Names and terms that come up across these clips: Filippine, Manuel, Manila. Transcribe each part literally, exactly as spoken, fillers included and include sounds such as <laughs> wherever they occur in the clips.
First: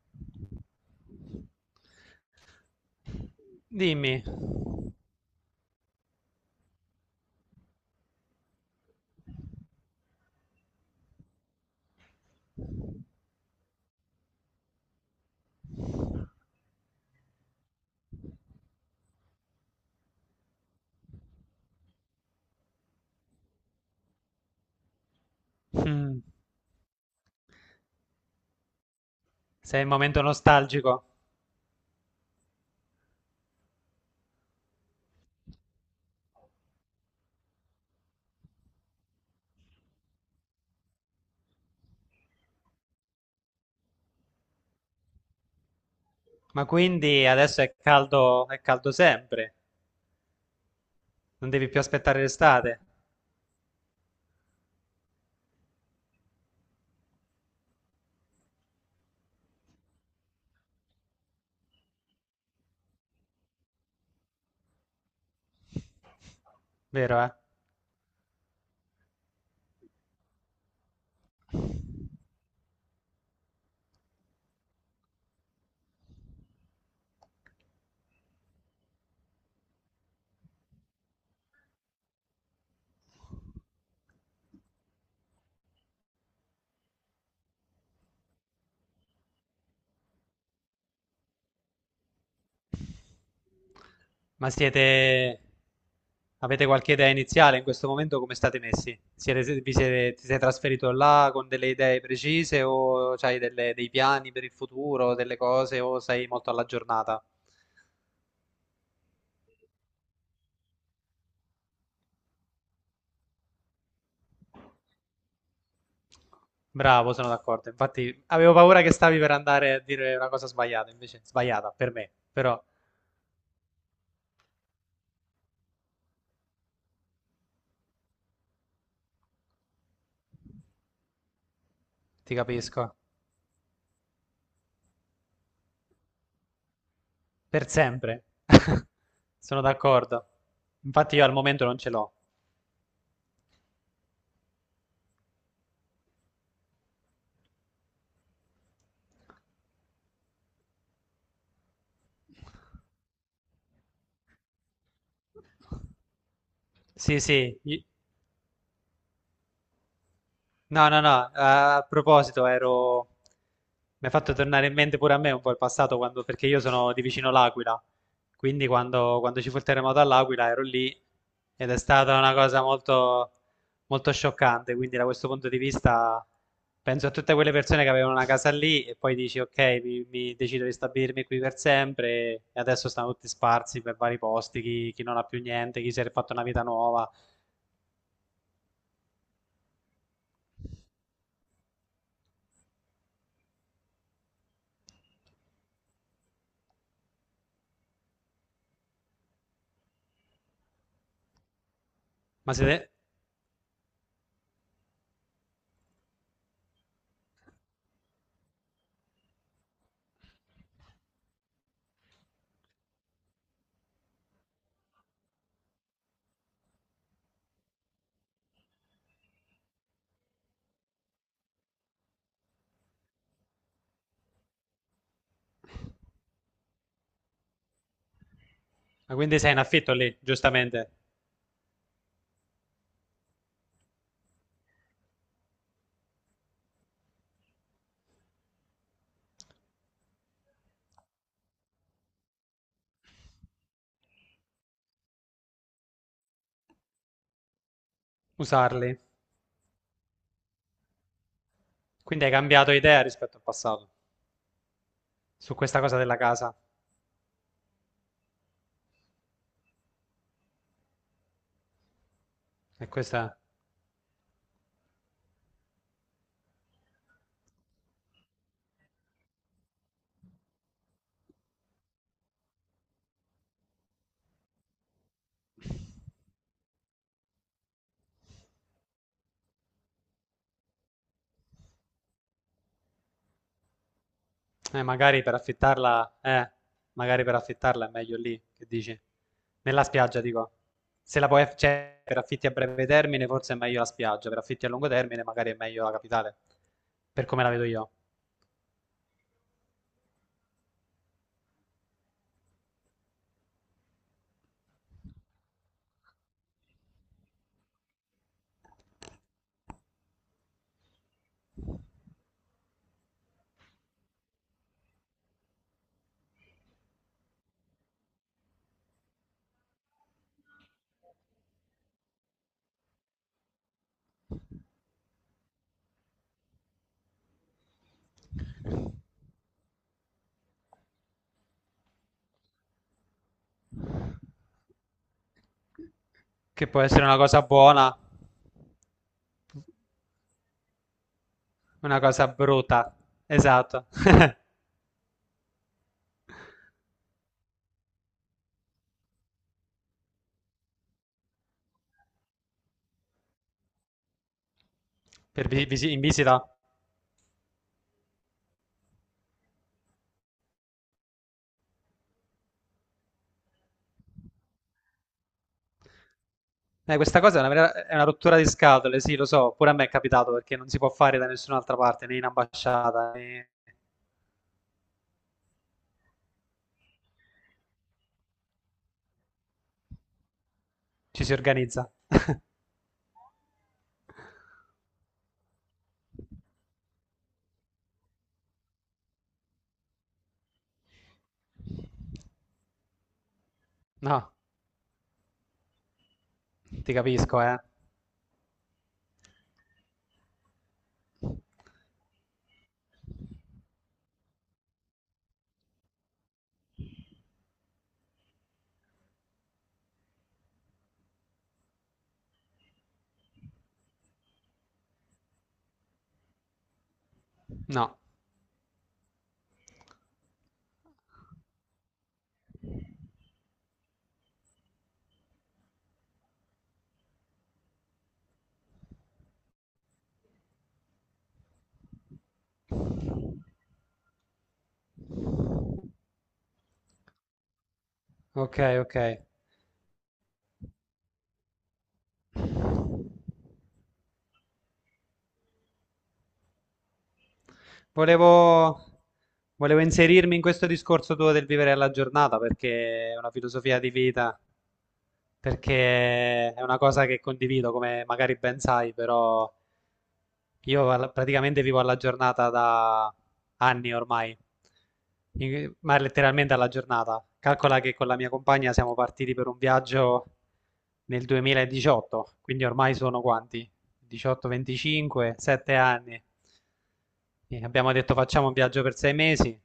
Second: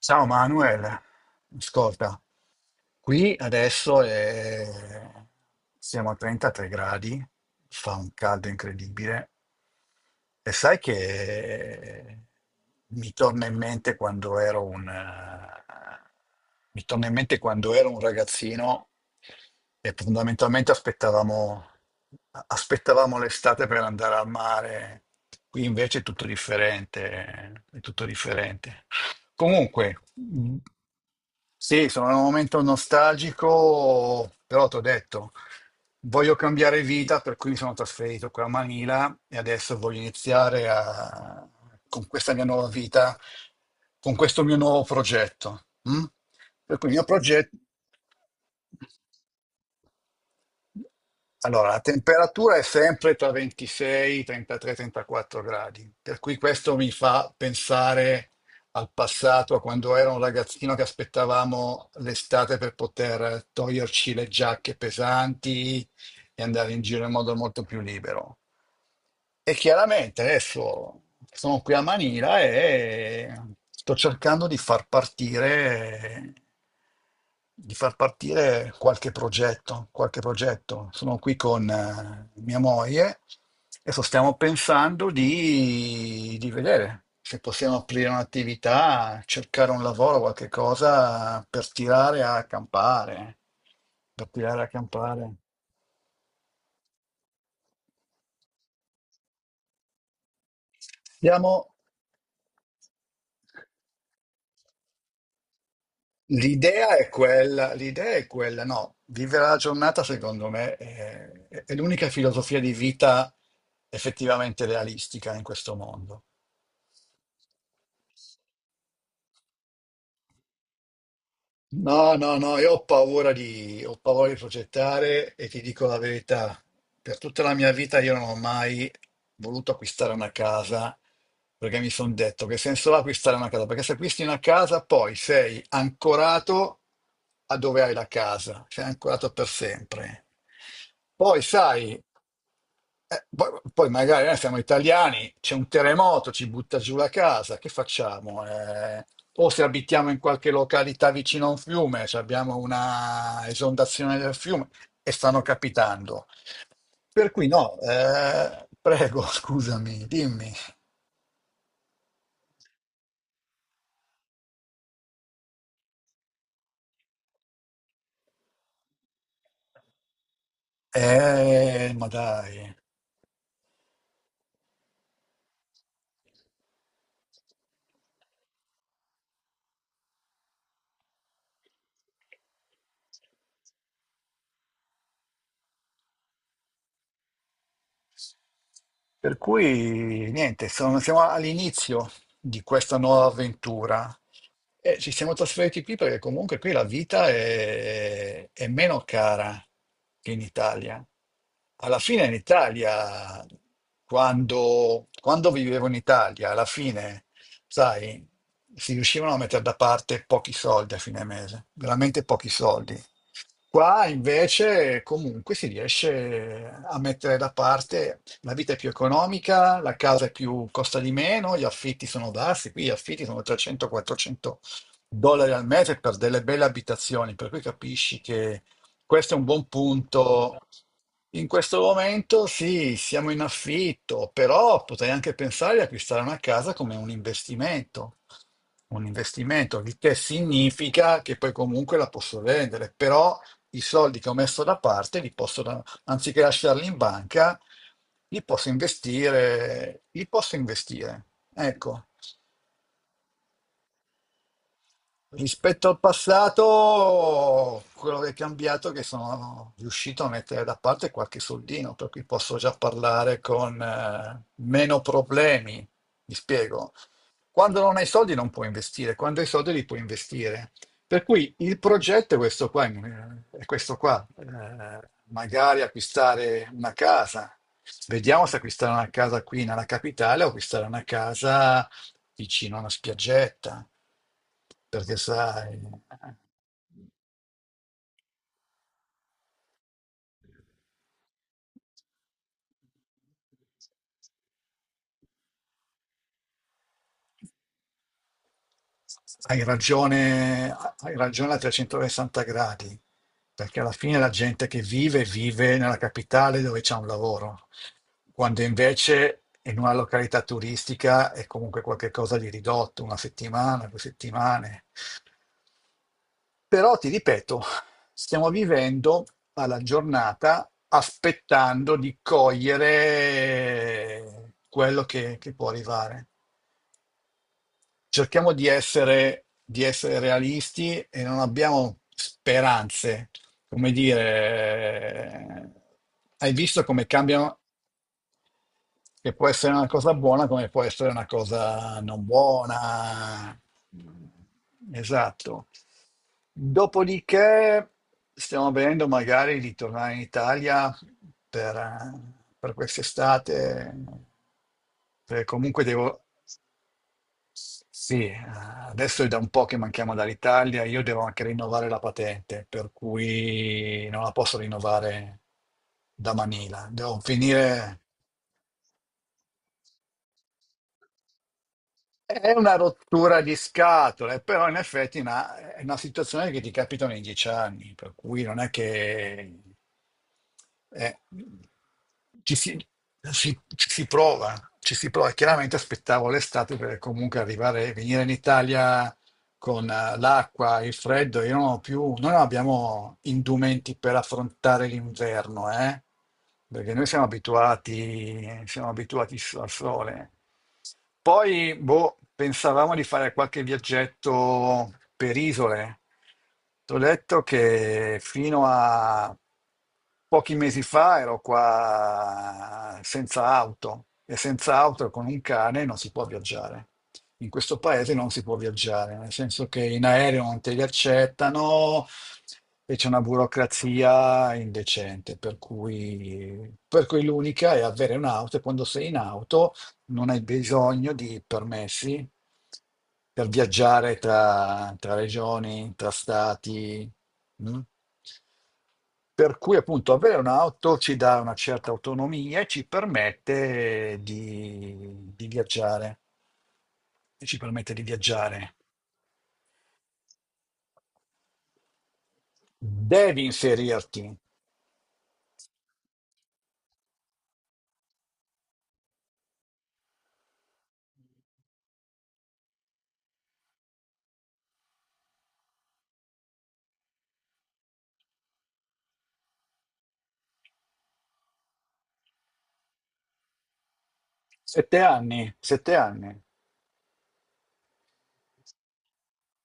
Ciao Manuel, ascolta. Qui adesso Dimmi. è- siamo a trentatré gradi, fa un caldo incredibile. E sai che mi torna in mente quando ero un, eh, mi torna in mente quando ero un ragazzino e fondamentalmente aspettavamo, aspettavamo l'estate per andare al mare. Qui invece è Mm. tutto differente, è tutto differente. Sei in Comunque, momento nostalgico? sì, sono in un momento nostalgico, però ti ho detto, voglio cambiare vita, per cui mi sono trasferito qui a Manila e adesso voglio iniziare a- con questa mia nuova vita, con questo mio nuovo progetto. Mm? Ma Per cui il mio quindi progetto. adesso è caldo, è caldo sempre, non devi Allora, più la aspettare temperatura è l'estate, sempre tra ventisei, trentatré, trentaquattro gradi, per cui questo mi fa pensare al passato, a quando ero un ragazzino che aspettavamo l'estate per poter toglierci le giacche pesanti e andare in giro in vero, eh? modo molto più libero. E chiaramente adesso sono qui a Manila e sto cercando di far partire, di far partire qualche progetto, qualche progetto. Sono qui con eh, mia moglie e so- stiamo pensando di, di vedere se possiamo aprire un'attività, cercare un lavoro, qualche cosa per tirare a campare, per Ma tirare a campare. siete, avete qualche idea iniziale in questo momento? Come state messi? Siete, vi siete, ti sei trasferito là con delle Stiamo. idee precise o hai dei piani per il futuro, delle cose, o sei molto alla L'idea è giornata? quella, l'idea è quella, no, vivere la giornata secondo me è, è l'unica filosofia di vita effettivamente realistica in questo mondo. Bravo, sono d'accordo. Infatti, avevo paura che stavi per andare a dire una cosa sbagliata, invece sbagliata per me, No, no, no, però... io ho paura di, ho paura di progettare e ti dico la verità. Per tutta la mia vita io non ho mai voluto acquistare una casa perché mi sono Ti detto che senso capisco. ha acquistare una casa? Perché se acquisti una casa poi sei ancorato a Per dove hai la sempre. casa, sei <laughs> ancorato per Sono sempre. d'accordo. Infatti io al Poi momento non ce sai. l'ho. Eh, poi, poi magari noi siamo italiani, c'è un terremoto, ci butta giù la casa, che facciamo? Eh, o se abitiamo in qualche località vicino a un fiume, cioè abbiamo una esondazione del fiume e stanno capitando. Sì, Per cui sì. no, i- eh, prego, <laughs> scusami, dimmi. No, no, no, eh, a proposito, ero. Mi ha fatto tornare in mente pure a me un po' il passato, quando- perché io sono di vicino l'Aquila, quindi quando, quando ci fu il terremoto all'Aquila ero lì, ed è Eh, ma stata una dai. cosa molto, molto scioccante. Quindi da questo punto di vista penso a tutte quelle persone che avevano una casa lì e poi dici ok, mi, mi decido di stabilirmi qui per sempre, e adesso stanno tutti sparsi per vari posti, chi, chi non ha più niente, chi si è fatto una vita nuova. Per cui niente, sono- siamo all'inizio di questa nuova avventura. E ci siamo trasferiti qui perché comunque qui la vita è, è meno cara che in Italia. Alla fine in ma, siete... Italia, quando, quando vivevo in Italia, alla fine, sai, si riuscivano a mettere da parte pochi soldi a fine mese, veramente pochi soldi. Qua invece comunque si riesce a mettere da parte, la vita è più economica, la casa è più, costa di meno, gli affitti sono bassi, qui gli affitti sono trecento quattrocento dollari al mese per delle belle abitazioni, per cui capisci che ma questo è quindi un sei in buon affitto lì, punto. giustamente? In questo momento sì, siamo in affitto, però potrei anche pensare di acquistare una casa come un investimento. Un investimento, il che significa che poi comunque la posso vendere, però i soldi che ho messo da parte li posso da- anziché lasciarli in banca, li posso Usarli. investire, li posso investire. Ecco. Quindi hai cambiato idea rispetto al passato su questa Rispetto al cosa della casa. passato, quello che è cambiato è che sono riuscito a mettere da parte qualche soldino, per cui posso già E questa, parlare con eh, meno problemi. Mi spiego. Quando non hai soldi non puoi investire, quando hai soldi li puoi investire. Per cui il progetto è questo qua, eh, è questo qua. Eh, magari acquistare una casa. Vediamo se acquistare una casa qui nella capitale o acquistare una casa vicino a una spiaggetta, eh, perché magari per sai, affittarla, eh, magari per affittarla è meglio lì, che dici? Nella spiaggia, dico. Se la puoi, aff- cioè, per affitti a breve termine forse è meglio la spiaggia, per affitti a lungo termine magari è meglio la capitale, per come la vedo io. hai ragione, hai ragione a trecentosessanta gradi, perché alla fine la gente che vive vive nella capitale dove c'è un lavoro, quando invece in una località turistica è comunque qualcosa di ridotto, una settimana, due settimane. Però ti ripeto, stiamo vivendo alla giornata aspettando di cogliere quello che, che può arrivare. Cerchiamo di essere, di essere realisti e non abbiamo speranze. Come dire, eh, hai Che può visto essere come una cosa cambiano? buona, Che può essere una cosa buona come può essere una cosa una non cosa brutta. buona. Esatto. <laughs> Esatto. Dopodiché stiamo vedendo magari di tornare in Italia per, eh, per quest'estate, perché Per vi- comunque visi- In devo. visita. Sì, eh, adesso è da un po' che manchiamo dall'Italia, io devo anche rinnovare la patente, per cui non la posso rinnovare da Manila. Eh, questa Devo cosa è una, vera- è finire. una rottura di scatole, sì, lo so, pure a me è capitato, perché non si può fare da nessun'altra parte, né in È una ambasciata, rottura né. di scatole, però in effetti è una, è una situazione che ti capita ogni dieci anni, per cui non è che eh, Ci si organizza. ci si, si- ci si prova, ci si prova. Chiaramente aspettavo l'estate per comunque arrivare, venire in Italia con eh, l'acqua, il freddo, io non ho più, noi non abbiamo indumenti per No, affrontare l'inverno, eh? ti Perché noi siamo capisco, eh. abituati, siamo abituati al sole. Poi, boh, pensavamo di fare qualche viaggetto per isole. T'ho detto che fino a pochi mesi fa ero qua senza auto e senza auto e con un cane non si può viaggiare. In questo No, paese non si può viaggiare, nel senso che in aereo non te li accettano e c'è una burocrazia indecente, per cui, per cui l'unica è avere un'auto e quando sei in auto non hai bisogno di permessi per viaggiare tra, tra regioni, tra stati. Mm? ok, ok. Per cui appunto avere un'auto ci dà una certa autonomia e ci permette di, di viaggiare. E ci permette di viaggiare. Volevo, volevo inserirmi in questo discorso tuo del vivere alla giornata, perché è una Devi filosofia di inserirti. vita, perché è una cosa che condivido, come magari ben sai, però. Io alla- praticamente vivo alla giornata da anni ormai. In- ma letteralmente alla giornata. Calcola che con la mia compagna siamo partiti per un viaggio nel duemiladiciotto, quindi ormai sono quanti? diciotto, Sette venticinque, anni, sette sette anni. anni. E abbiamo detto facciamo un viaggio per sei mesi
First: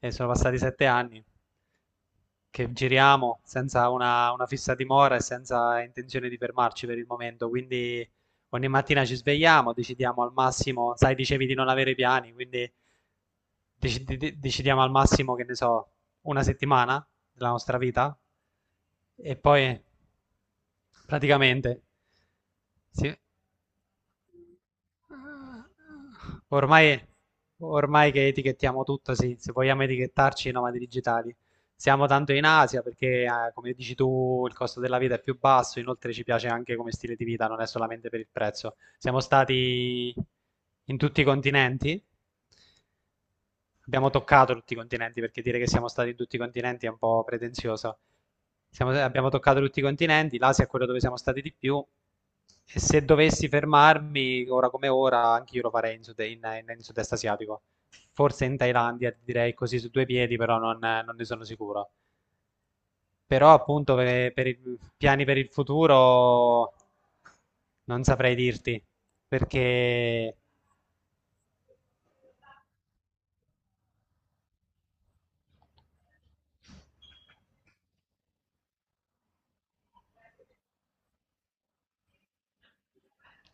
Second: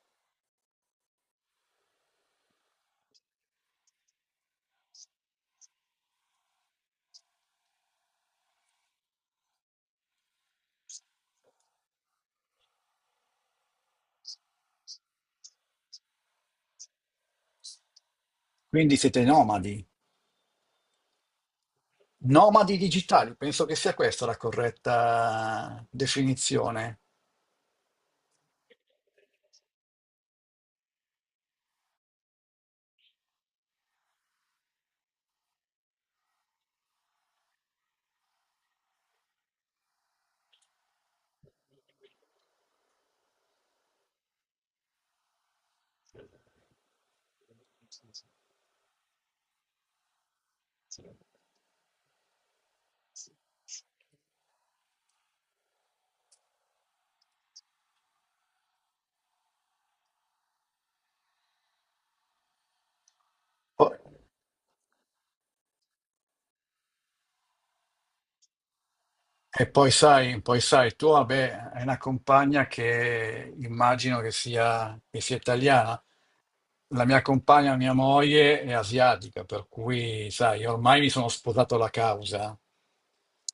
e sono passati sette anni che giriamo senza una, una fissa dimora e senza intenzione di fermarci per il momento. Quindi ogni mattina ci svegliamo, decidiamo al massimo, sai, dicevi di non avere piani, quindi deci- de- decidiamo al massimo, che ne so, una settimana della nostra vita. Quindi siete E poi nomadi. praticamente Nomadi sì. digitali, penso che sia questa la corretta definizione. Ormai, ormai che etichettiamo tutto, sì, se vogliamo etichettarci, i nomadi digitali. Siamo tanto in Asia perché, eh, come dici tu, il costo della vita è più basso, inoltre ci piace anche come stile di vita, non è solamente per il prezzo. Siamo stati in tutti i continenti. Abbiamo toccato tutti i continenti, perché dire che siamo stati in tutti i continenti è un po' pretenzioso. Siamo- abbiamo toccato tutti i continenti, l'Asia è quello dove siamo stati di più. E se dovessi fermarmi, ora come ora, anche io lo farei in, sud- in- in- in sud-est asiatico. Forse in Thailandia, direi così su due piedi, però non, non ne sono sicuro. Però Po- appunto per, per i piani per il futuro non saprei dirti, E poi perché sai, poi sai, tu vabbè, hai una compagna che immagino che sia, che sia italiana. La mia compagna, mia moglie, è asiatica, per cui, sai, ormai mi sono sposato la causa.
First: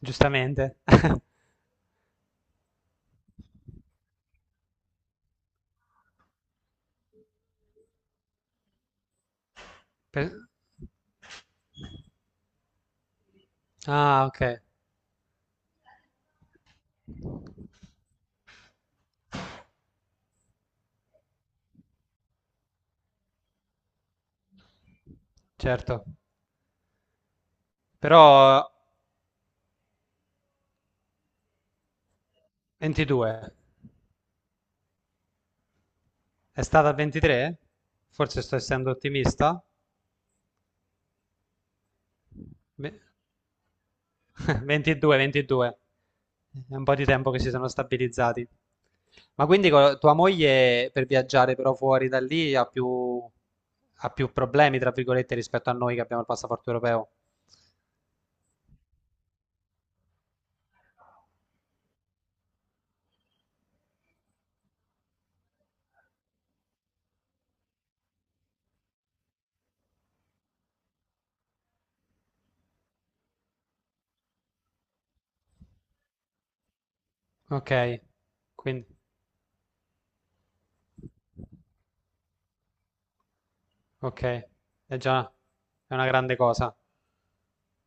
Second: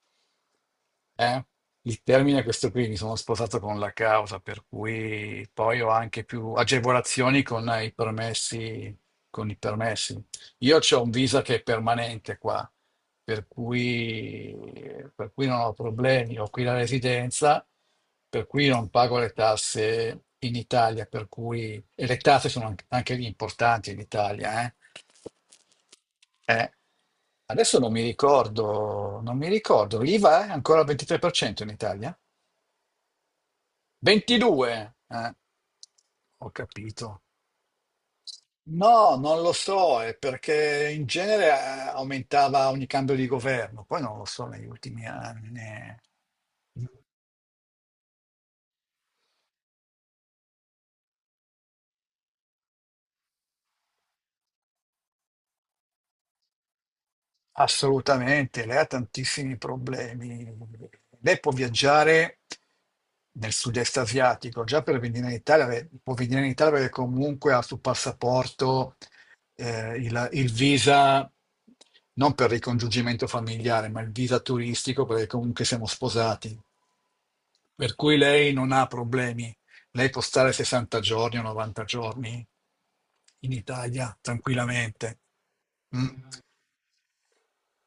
giustamente... <laughs> Eh, il termine è questo qui, mi sono sposato con la causa, per cui poi ho anche più agevolazioni con i permessi, con i permessi. Per- Io ho un visa che è permanente qua, per Ah, ok. cui, per cui non ho problemi, ho qui la residenza, per cui non pago le tasse in Italia, per cui, e le tasse sono anche, anche lì importanti in Italia, eh. Certo, Eh, Adesso non mi però ricordo, non mi ricordo, l'IVA è ancora al ventitré per cento in Italia? ventidue. ventidue? Eh, ho È stata capito. ventitré? Forse sto essendo No, non lo ottimista? so, è perché in genere eh, aumentava ogni Ve- cambio di governo, poi non lo so negli <laughs> ultimi ventidue, anni. ventidue, è un po' di tempo che si sono stabilizzati. Ma quindi co- tua moglie per viaggiare però fuori da lì ha più, ha più problemi, tra virgolette, rispetto a noi che abbiamo il passaporto europeo? Assolutamente, lei ha tantissimi problemi. Lei può viaggiare nel sud-est asiatico, già per venire in Italia, beh, può venire in Italia perché comunque ha sul passaporto eh, il, il visa, non per ricongiungimento familiare, ma il visa turistico perché comunque siamo sposati. Ok, Per cui lei non ha quindi, problemi. Lei può stare sessanta giorni o novanta giorni in Italia ok, è tranquillamente. già. È una Mm. grande cosa.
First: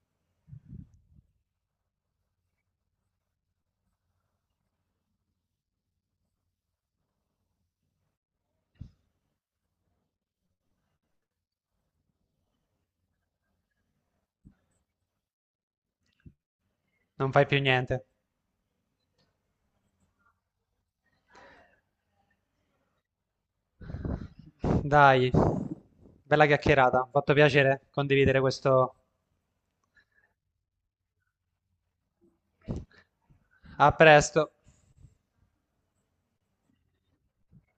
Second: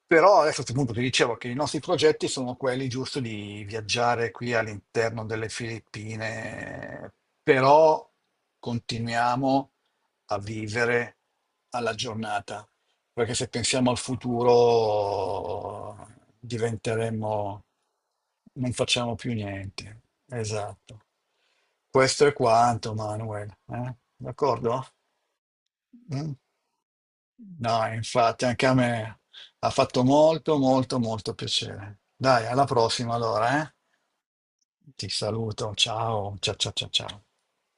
Però adesso a questo punto ti dicevo che i nostri progetti sono quelli, giusto di viaggiare qui all'interno delle Filippine, però continuiamo a vivere alla giornata, perché se pensiamo al futuro Non fai più diventeremo, niente. non facciamo più niente. Esatto. Questo è quanto, Manuel. Eh? D'accordo? Dai, Mm. bella chiacchierata, mi ha fatto piacere No, condividere infatti, anche a questo. me ha fatto molto, molto, molto piacere. Dai, alla prossima allora, eh? A presto. Ti saluto, ciao, ciao, ciao, ciao, ciao.